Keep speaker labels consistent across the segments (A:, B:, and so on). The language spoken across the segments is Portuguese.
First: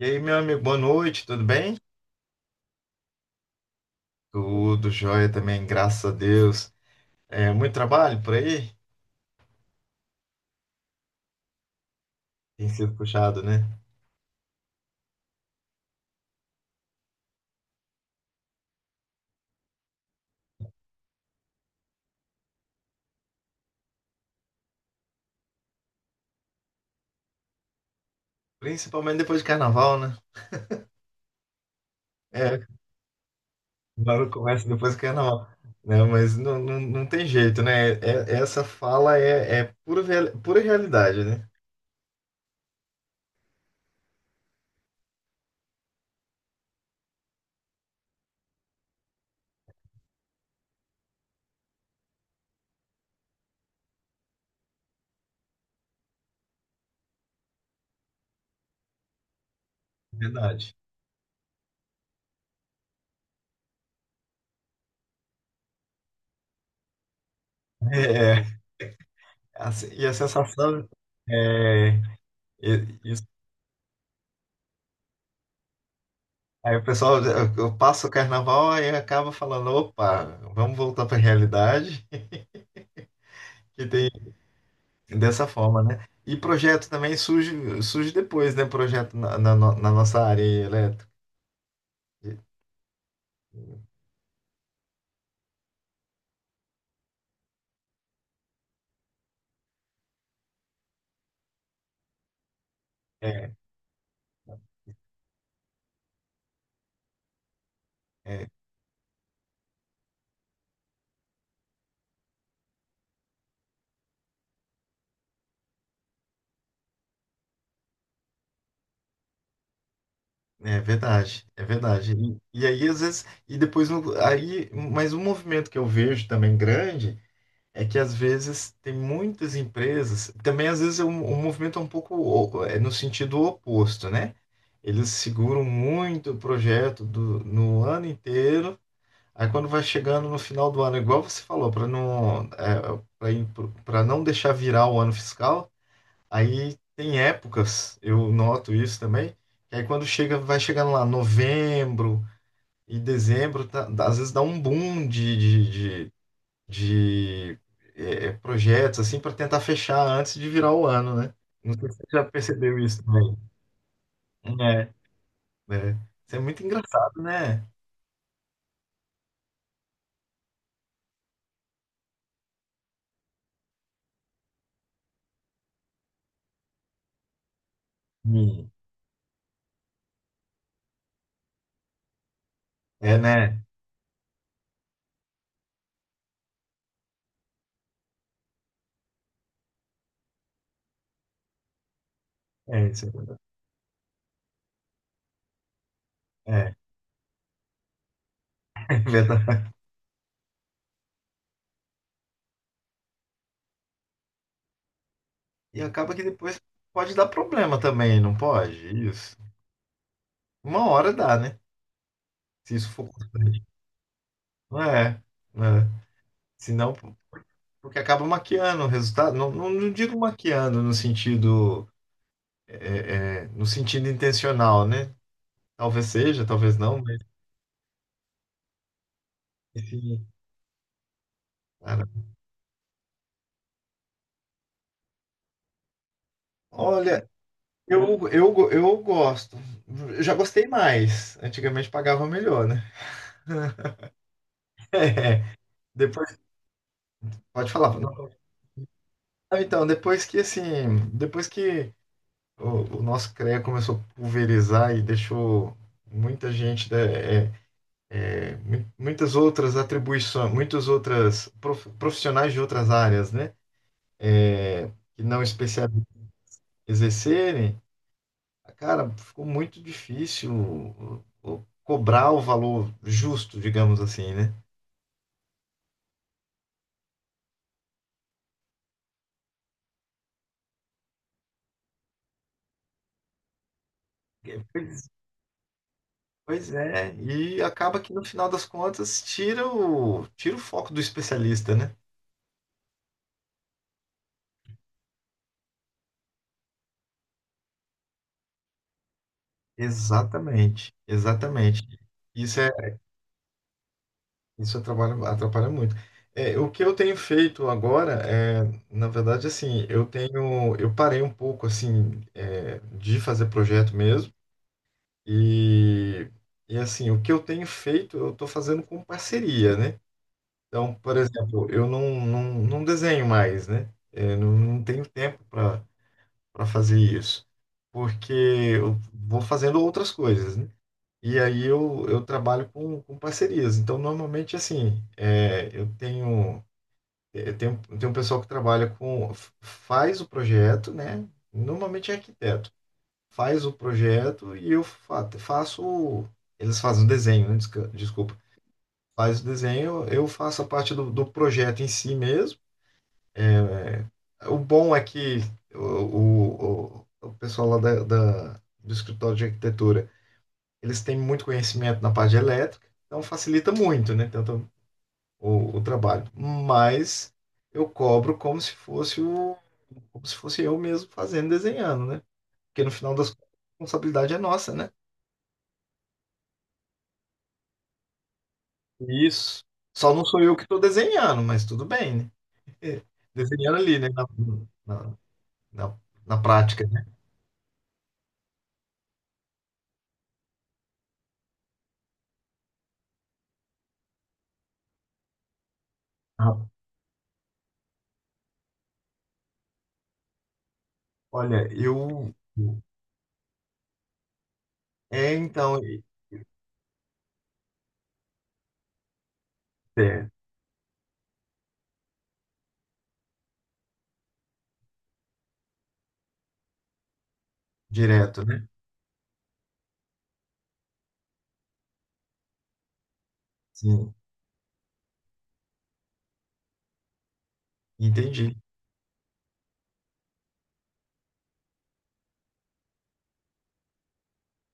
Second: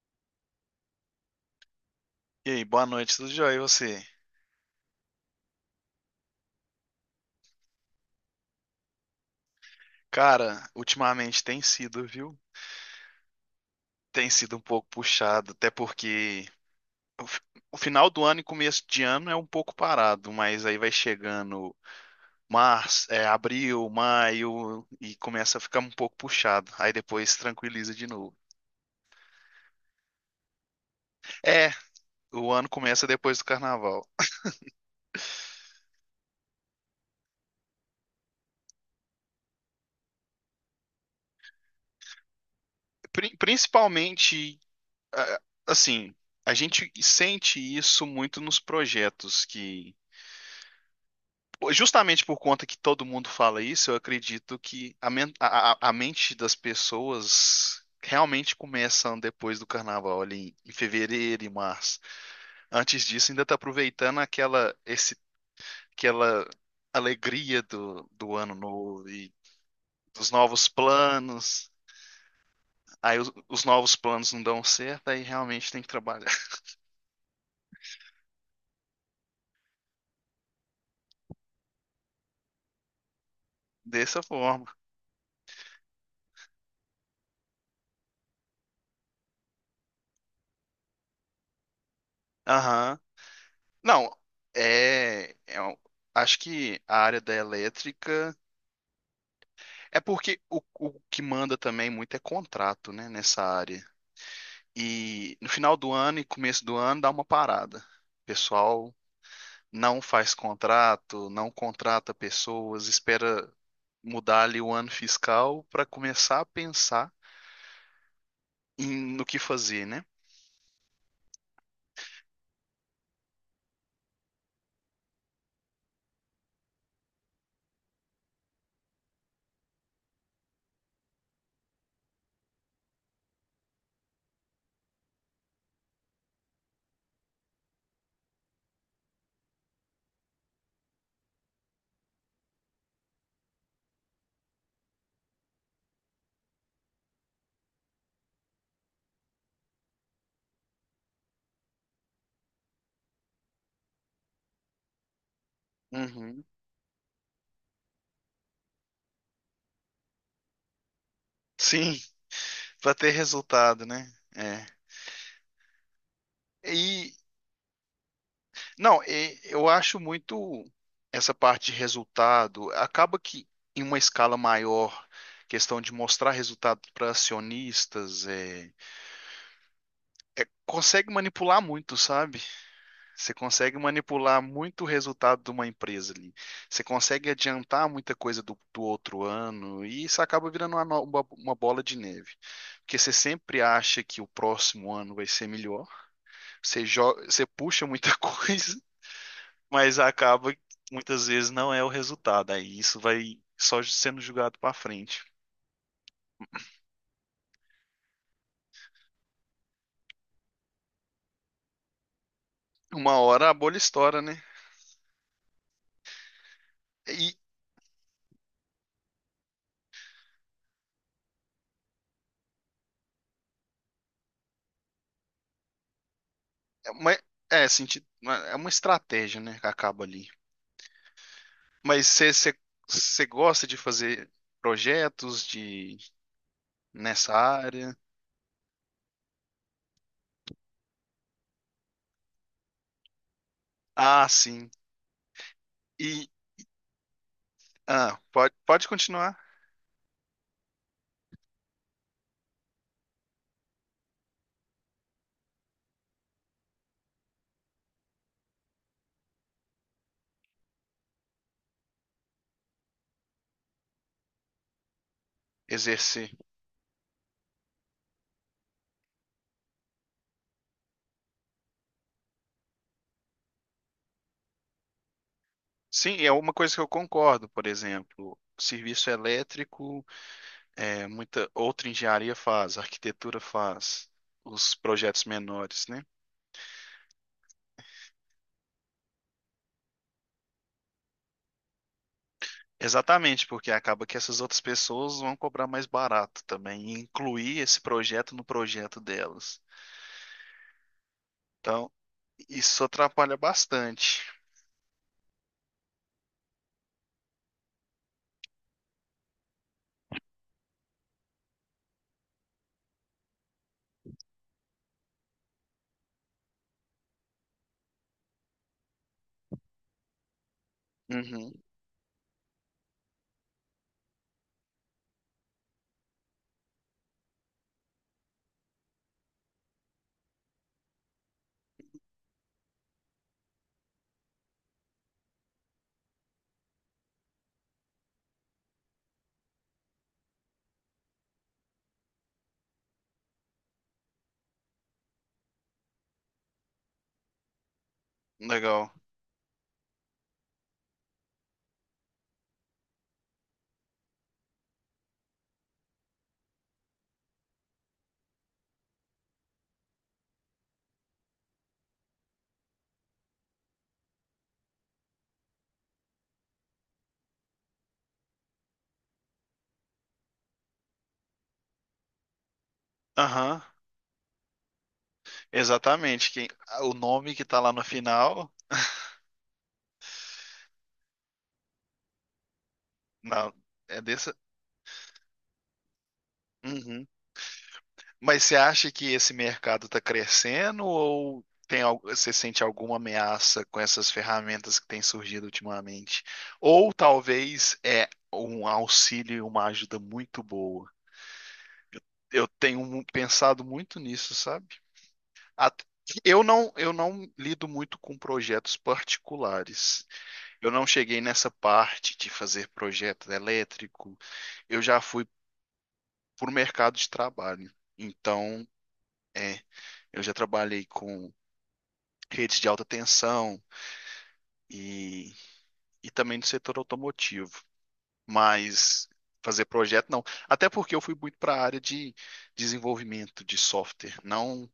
A: E aí, meu amigo, boa noite, tudo bem?
B: E aí, boa noite, tudo jóia? E você?
A: Tudo jóia também, graças a Deus. É, muito trabalho por aí?
B: Cara, ultimamente tem sido, viu?
A: Tem sido puxado, né?
B: Tem sido um pouco puxado, até porque o, fi- o final do ano e começo de ano é um pouco parado, mas aí vai chegando março, abril, maio e começa a ficar um pouco puxado. Aí depois tranquiliza de novo.
A: Principalmente depois de carnaval, né?
B: É, o
A: É,
B: ano começa depois do carnaval.
A: agora começa depois do carnaval. Né? Mas não tem jeito, né? É, essa fala é, é pura realidade, né?
B: Principalmente, ah, assim, a gente sente isso muito nos projetos que. Justamente por conta que todo mundo fala isso, eu acredito que a mente das pessoas realmente começam depois do carnaval, ali em
A: Verdade.
B: fevereiro e março. Antes disso, ainda está aproveitando aquela alegria
A: É,
B: do ano
A: é,
B: novo e
A: assim, e a
B: dos novos
A: sensação
B: planos.
A: é, e-
B: Aí
A: isso-
B: os novos planos não dão certo, aí realmente tem que trabalhar
A: aí o pessoal, eu passo o carnaval e acaba falando, opa, vamos voltar para a realidade, que tem.
B: dessa forma.
A: Dessa forma, né? E projeto também surge, surge depois, né? Projeto na, na, no- na nossa área elétrica.
B: Aham. Não, é, é um- acho que a área da elétrica. É porque o que manda também muito é contrato, né, nessa
A: É,
B: área. E no final do ano e começo do ano dá uma parada. O
A: é,
B: pessoal não faz contrato, não contrata pessoas, espera mudar ali o ano fiscal para começar a pensar no que fazer, né?
A: é verdade, é verdade. E aí, às vezes, e depois, mas um movimento que eu vejo também grande é que, às vezes, tem muitas empresas, também, às vezes, um movimento é um pouco é no sentido oposto, né? Eles seguram muito o projeto no ano inteiro. Aí quando vai chegando no final do ano, igual você falou, para não deixar virar o ano fiscal, aí tem épocas, eu noto isso também, que aí quando chega, vai chegando lá novembro e dezembro, às vezes dá um boom de, de, de,
B: Uhum.
A: de, é, é, projetos assim para tentar fechar antes de virar o ano, né? Não sei se
B: Sim,
A: você já percebeu
B: para
A: isso
B: ter
A: também.
B: resultado, né? É.
A: É, é. Isso é muito
B: E
A: engraçado, né?
B: Não, eu acho muito essa parte de resultado. Acaba que em uma escala maior, questão de mostrar resultado para acionistas,
A: Sim.
B: consegue manipular muito, sabe?
A: É,
B: Você
A: né?
B: consegue manipular muito o resultado de uma empresa ali. Você consegue adiantar muita coisa do outro ano e isso acaba virando uma, no- uma bola de neve.
A: É
B: Porque
A: isso.
B: você sempre acha que o próximo ano vai ser melhor.
A: É,
B: Você puxa muita coisa,
A: verdade.
B: mas acaba que muitas vezes não é o resultado. Aí isso vai só sendo julgado para frente.
A: E acaba que depois pode dar problema também, não pode? Isso. Uma hora dá, né? Se isso for
B: Uma hora a
A: constante.
B: bolha estoura, né?
A: Não é, né? Senão,
B: E
A: porque acaba maquiando o resultado. Não digo maquiando no sentido, é, é, no sentido intencional, né? Talvez seja, talvez não, mas
B: mas- é, senti- é uma estratégia, né, que acaba
A: enfim,
B: ali.
A: cara.
B: Mas você gosta de fazer projetos de
A: Olha,
B: nessa área?
A: eu gosto. Eu já gostei mais. Antigamente pagava melhor, né?
B: Ah, sim. E
A: Depois, pode falar. Não,
B: Pode, continuar
A: então, depois que o nosso CREA começou a pulverizar e deixou muita gente, é, é, muitas outras atribuições, muitas outras profissionais de outras áreas, né? Que não especialistas
B: exercer.
A: exercerem, cara, ficou muito difícil cobrar o valor justo, digamos assim, né?
B: Sim, é uma coisa que eu concordo, por exemplo, serviço elétrico. É, muita outra engenharia faz, arquitetura faz,
A: É,
B: os
A: pois,
B: projetos menores, né?
A: pois é, e acaba que no final das contas tira o, tira o foco do especialista, né?
B: Exatamente, porque acaba que essas outras pessoas vão cobrar mais barato também, e incluir esse projeto no projeto delas.
A: Exatamente, exatamente.
B: Então,
A: Isso é,
B: isso atrapalha bastante.
A: isso atrapalha, atrapalha muito. É, o que eu tenho feito agora é, na verdade, assim, eu tenho, eu parei um pouco, assim, é, de fazer projeto mesmo e, e assim, o que eu tenho feito, eu estou fazendo com parceria, né? Então, por
B: Uhum,
A: exemplo, eu não, não, não desenho mais, né? É, não tenho tempo para para fazer isso, porque eu vou fazendo outras coisas, né? E aí eu trabalho com parcerias. Então, normalmente, assim, é, eu tenho eh, tem, tem um pessoal que trabalha com. Faz o projeto, né? Normalmente é arquiteto. Faz o projeto e eu faço. Eles fazem o desenho, né? Desculpa.
B: legal.
A: Faz o desenho, eu faço a parte do, do projeto em si mesmo. O bom é que o o pessoal lá da, do escritório de arquitetura, eles têm muito conhecimento na parte de elétrica, então facilita muito, né? Tanto o trabalho. Mas eu cobro como se fosse o como se fosse eu mesmo fazendo, desenhando, né? Porque no final das contas,
B: Aham,
A: a responsabilidade é nossa, né?
B: exatamente. O nome que tá lá no final,
A: Isso. Só não sou eu que estou desenhando, mas tudo bem, né?
B: na,
A: Desenhando ali,
B: é
A: né?
B: dessa.
A: Na, na, na prática, né?
B: Uhum. Mas você acha que esse mercado está crescendo ou você sente alguma ameaça com essas ferramentas que têm surgido ultimamente?
A: Ah,
B: Ou talvez é um auxílio e uma ajuda muito boa.
A: olha, eu.
B: Eu tenho pensado muito nisso, sabe?
A: É, então,
B: At- eu não lido muito com projetos particulares.
A: é,
B: Eu não cheguei nessa parte de fazer projeto elétrico. Eu já fui para o mercado de trabalho.
A: direto, né?
B: Então, é, eu já trabalhei com redes de alta tensão
A: Sim,
B: e, e também do setor automotivo.
A: entendi.
B: Mas fazer projeto, não. Até porque eu fui muito para a área de desenvolvimento de software, não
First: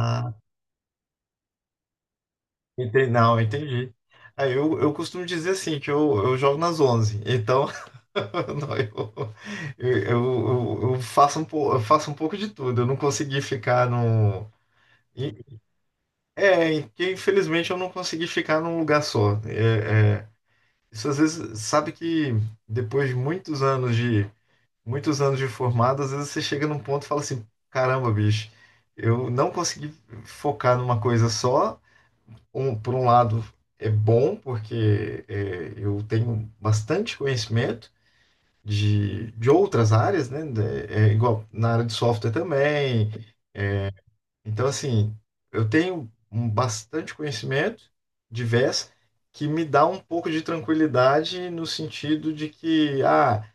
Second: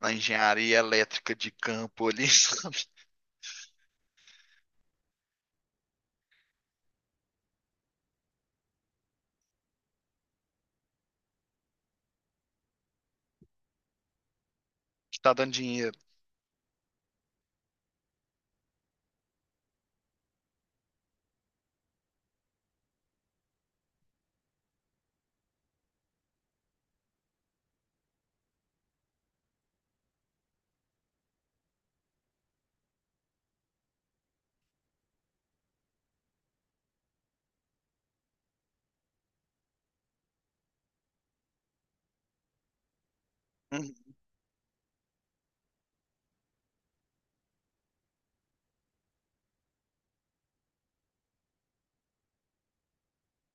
B: na engenharia elétrica de campo ali, sabe?
A: entendi. Não, entendi. Aí eu costumo dizer assim, que eu jogo nas onze. Então, não, eu faço um, eu faço um pouco de tudo. Eu não consegui ficar no...
B: Que tá
A: e-
B: dando dinheiro.
A: É, que infelizmente eu não consegui ficar num lugar só. É, é, isso às vezes, sabe que depois de muitos anos de, muitos anos de formado, às vezes você chega num ponto e fala assim, caramba, bicho, eu não consegui focar numa coisa só, um, por um lado, é bom, porque é, eu tenho bastante conhecimento de outras áreas, né? É igual na área de software também.
B: Uhum.
A: Então, assim, eu tenho um bastante conhecimento diverso que me dá um pouco de tranquilidade no sentido de que, ah,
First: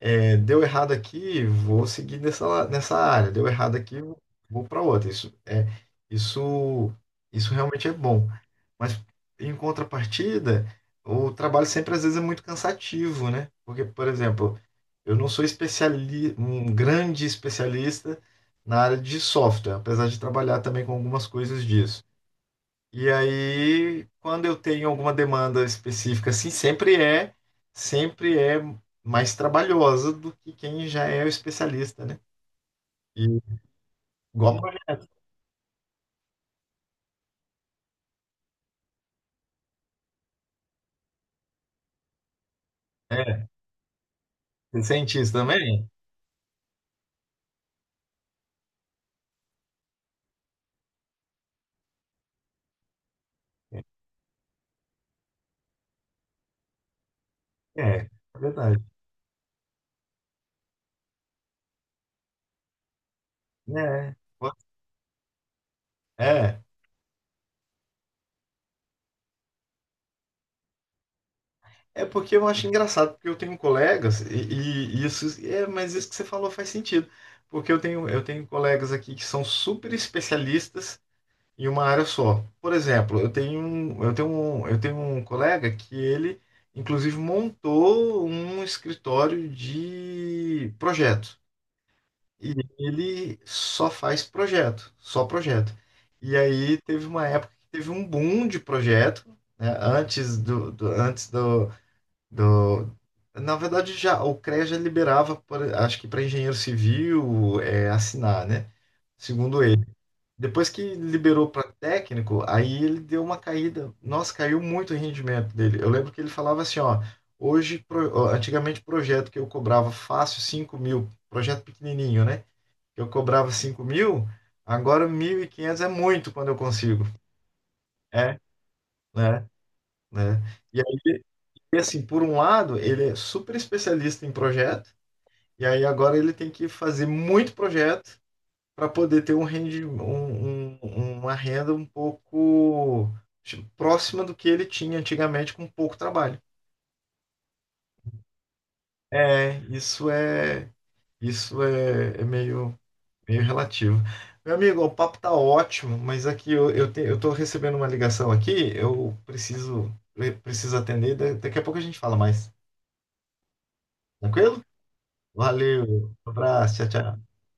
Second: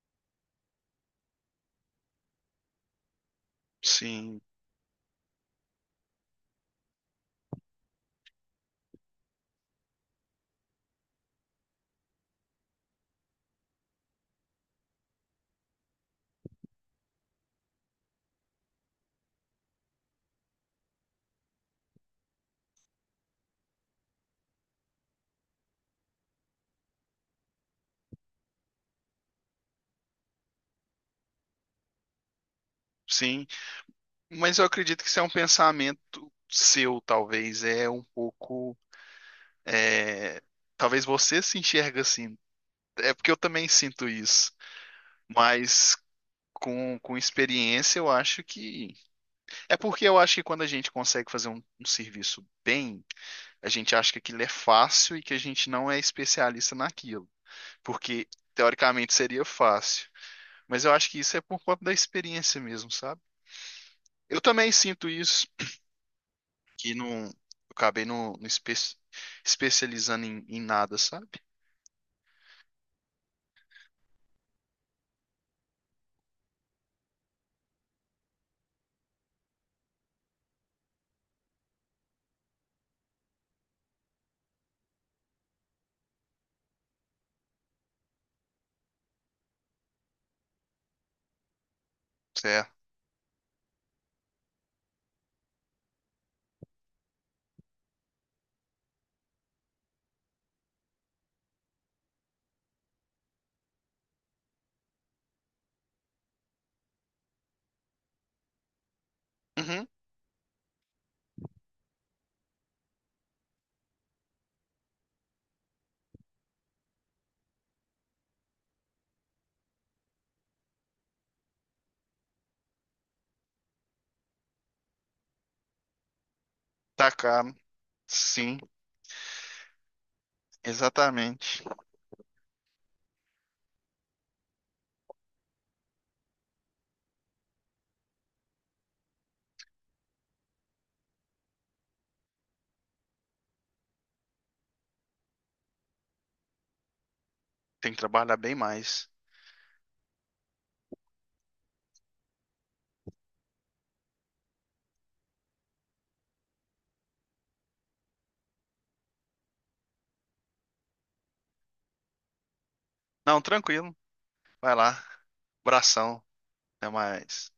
A: é, deu errado aqui, vou seguir nessa, nessa área, deu errado aqui,
B: Sim,
A: vou para outra. Isso isso realmente é bom. Mas em contrapartida, o trabalho sempre às vezes é muito cansativo, né? Porque, por exemplo, eu não sou especiali um grande especialista na área de software, apesar de trabalhar também com algumas coisas disso. E aí, quando eu tenho alguma demanda específica, assim, sempre é mais trabalhosa do que quem já é o especialista, né? E
B: sim. Mas
A: igual
B: eu
A: pra mim,
B: acredito que isso é um pensamento seu, talvez. É um pouco. é, Talvez você se enxerga assim. É porque eu
A: é,
B: também sinto isso.
A: ser cientista também?
B: Mas com experiência, eu acho que. É porque eu acho que quando a gente consegue fazer um serviço bem, a gente acha que aquilo é fácil e que a gente não é especialista naquilo.
A: É, é
B: Porque,
A: verdade.
B: teoricamente, seria fácil. Mas eu acho que isso é por conta da experiência mesmo, sabe?
A: É,
B: Eu também sinto isso,
A: é,
B: que não, eu acabei não especializando em nada, sabe?
A: é porque eu acho engraçado, porque eu tenho colegas, e isso, é, mas isso que você falou faz sentido. Porque eu tenho colegas aqui que são super especialistas em uma área só. Por exemplo, eu tenho um colega que ele, inclusive, montou um escritório de projeto. E
B: Certo.
A: ele só faz projeto, só projeto. E aí teve uma época que teve um boom de projeto, né, antes do, do- Na verdade, já o CREA já liberava, acho que para engenheiro civil, é, assinar, né? Segundo ele
B: Uhum.
A: depois que liberou para técnico, aí ele deu uma caída. Nossa, caiu muito o rendimento dele. Eu lembro que ele falava assim, ó, hoje, ó, antigamente projeto que eu cobrava fácil 5.000, projeto pequenininho, né? Eu cobrava 5.000, agora 1.500 é muito quando eu consigo.
B: Tá caro.
A: É,
B: Sim,
A: né? Né? E aí,
B: exatamente.
A: e assim, por um lado, ele é super especialista em projeto, e aí agora ele tem que fazer muito projeto para poder ter um rendi, uma renda um pouco tipo, próxima do que ele tinha antigamente com pouco trabalho.
B: Tem que trabalhar bem mais.
A: É, isso é, é meio meio relativo. Meu amigo, o papo tá ótimo, mas aqui eu tô recebendo uma ligação aqui, eu preciso atender, daqui a pouco a gente fala mais.
B: Não, tranquilo.
A: Tranquilo?
B: Vai lá.
A: Valeu,
B: Abração.
A: um abraço,
B: Até
A: tchau, tchau.
B: mais.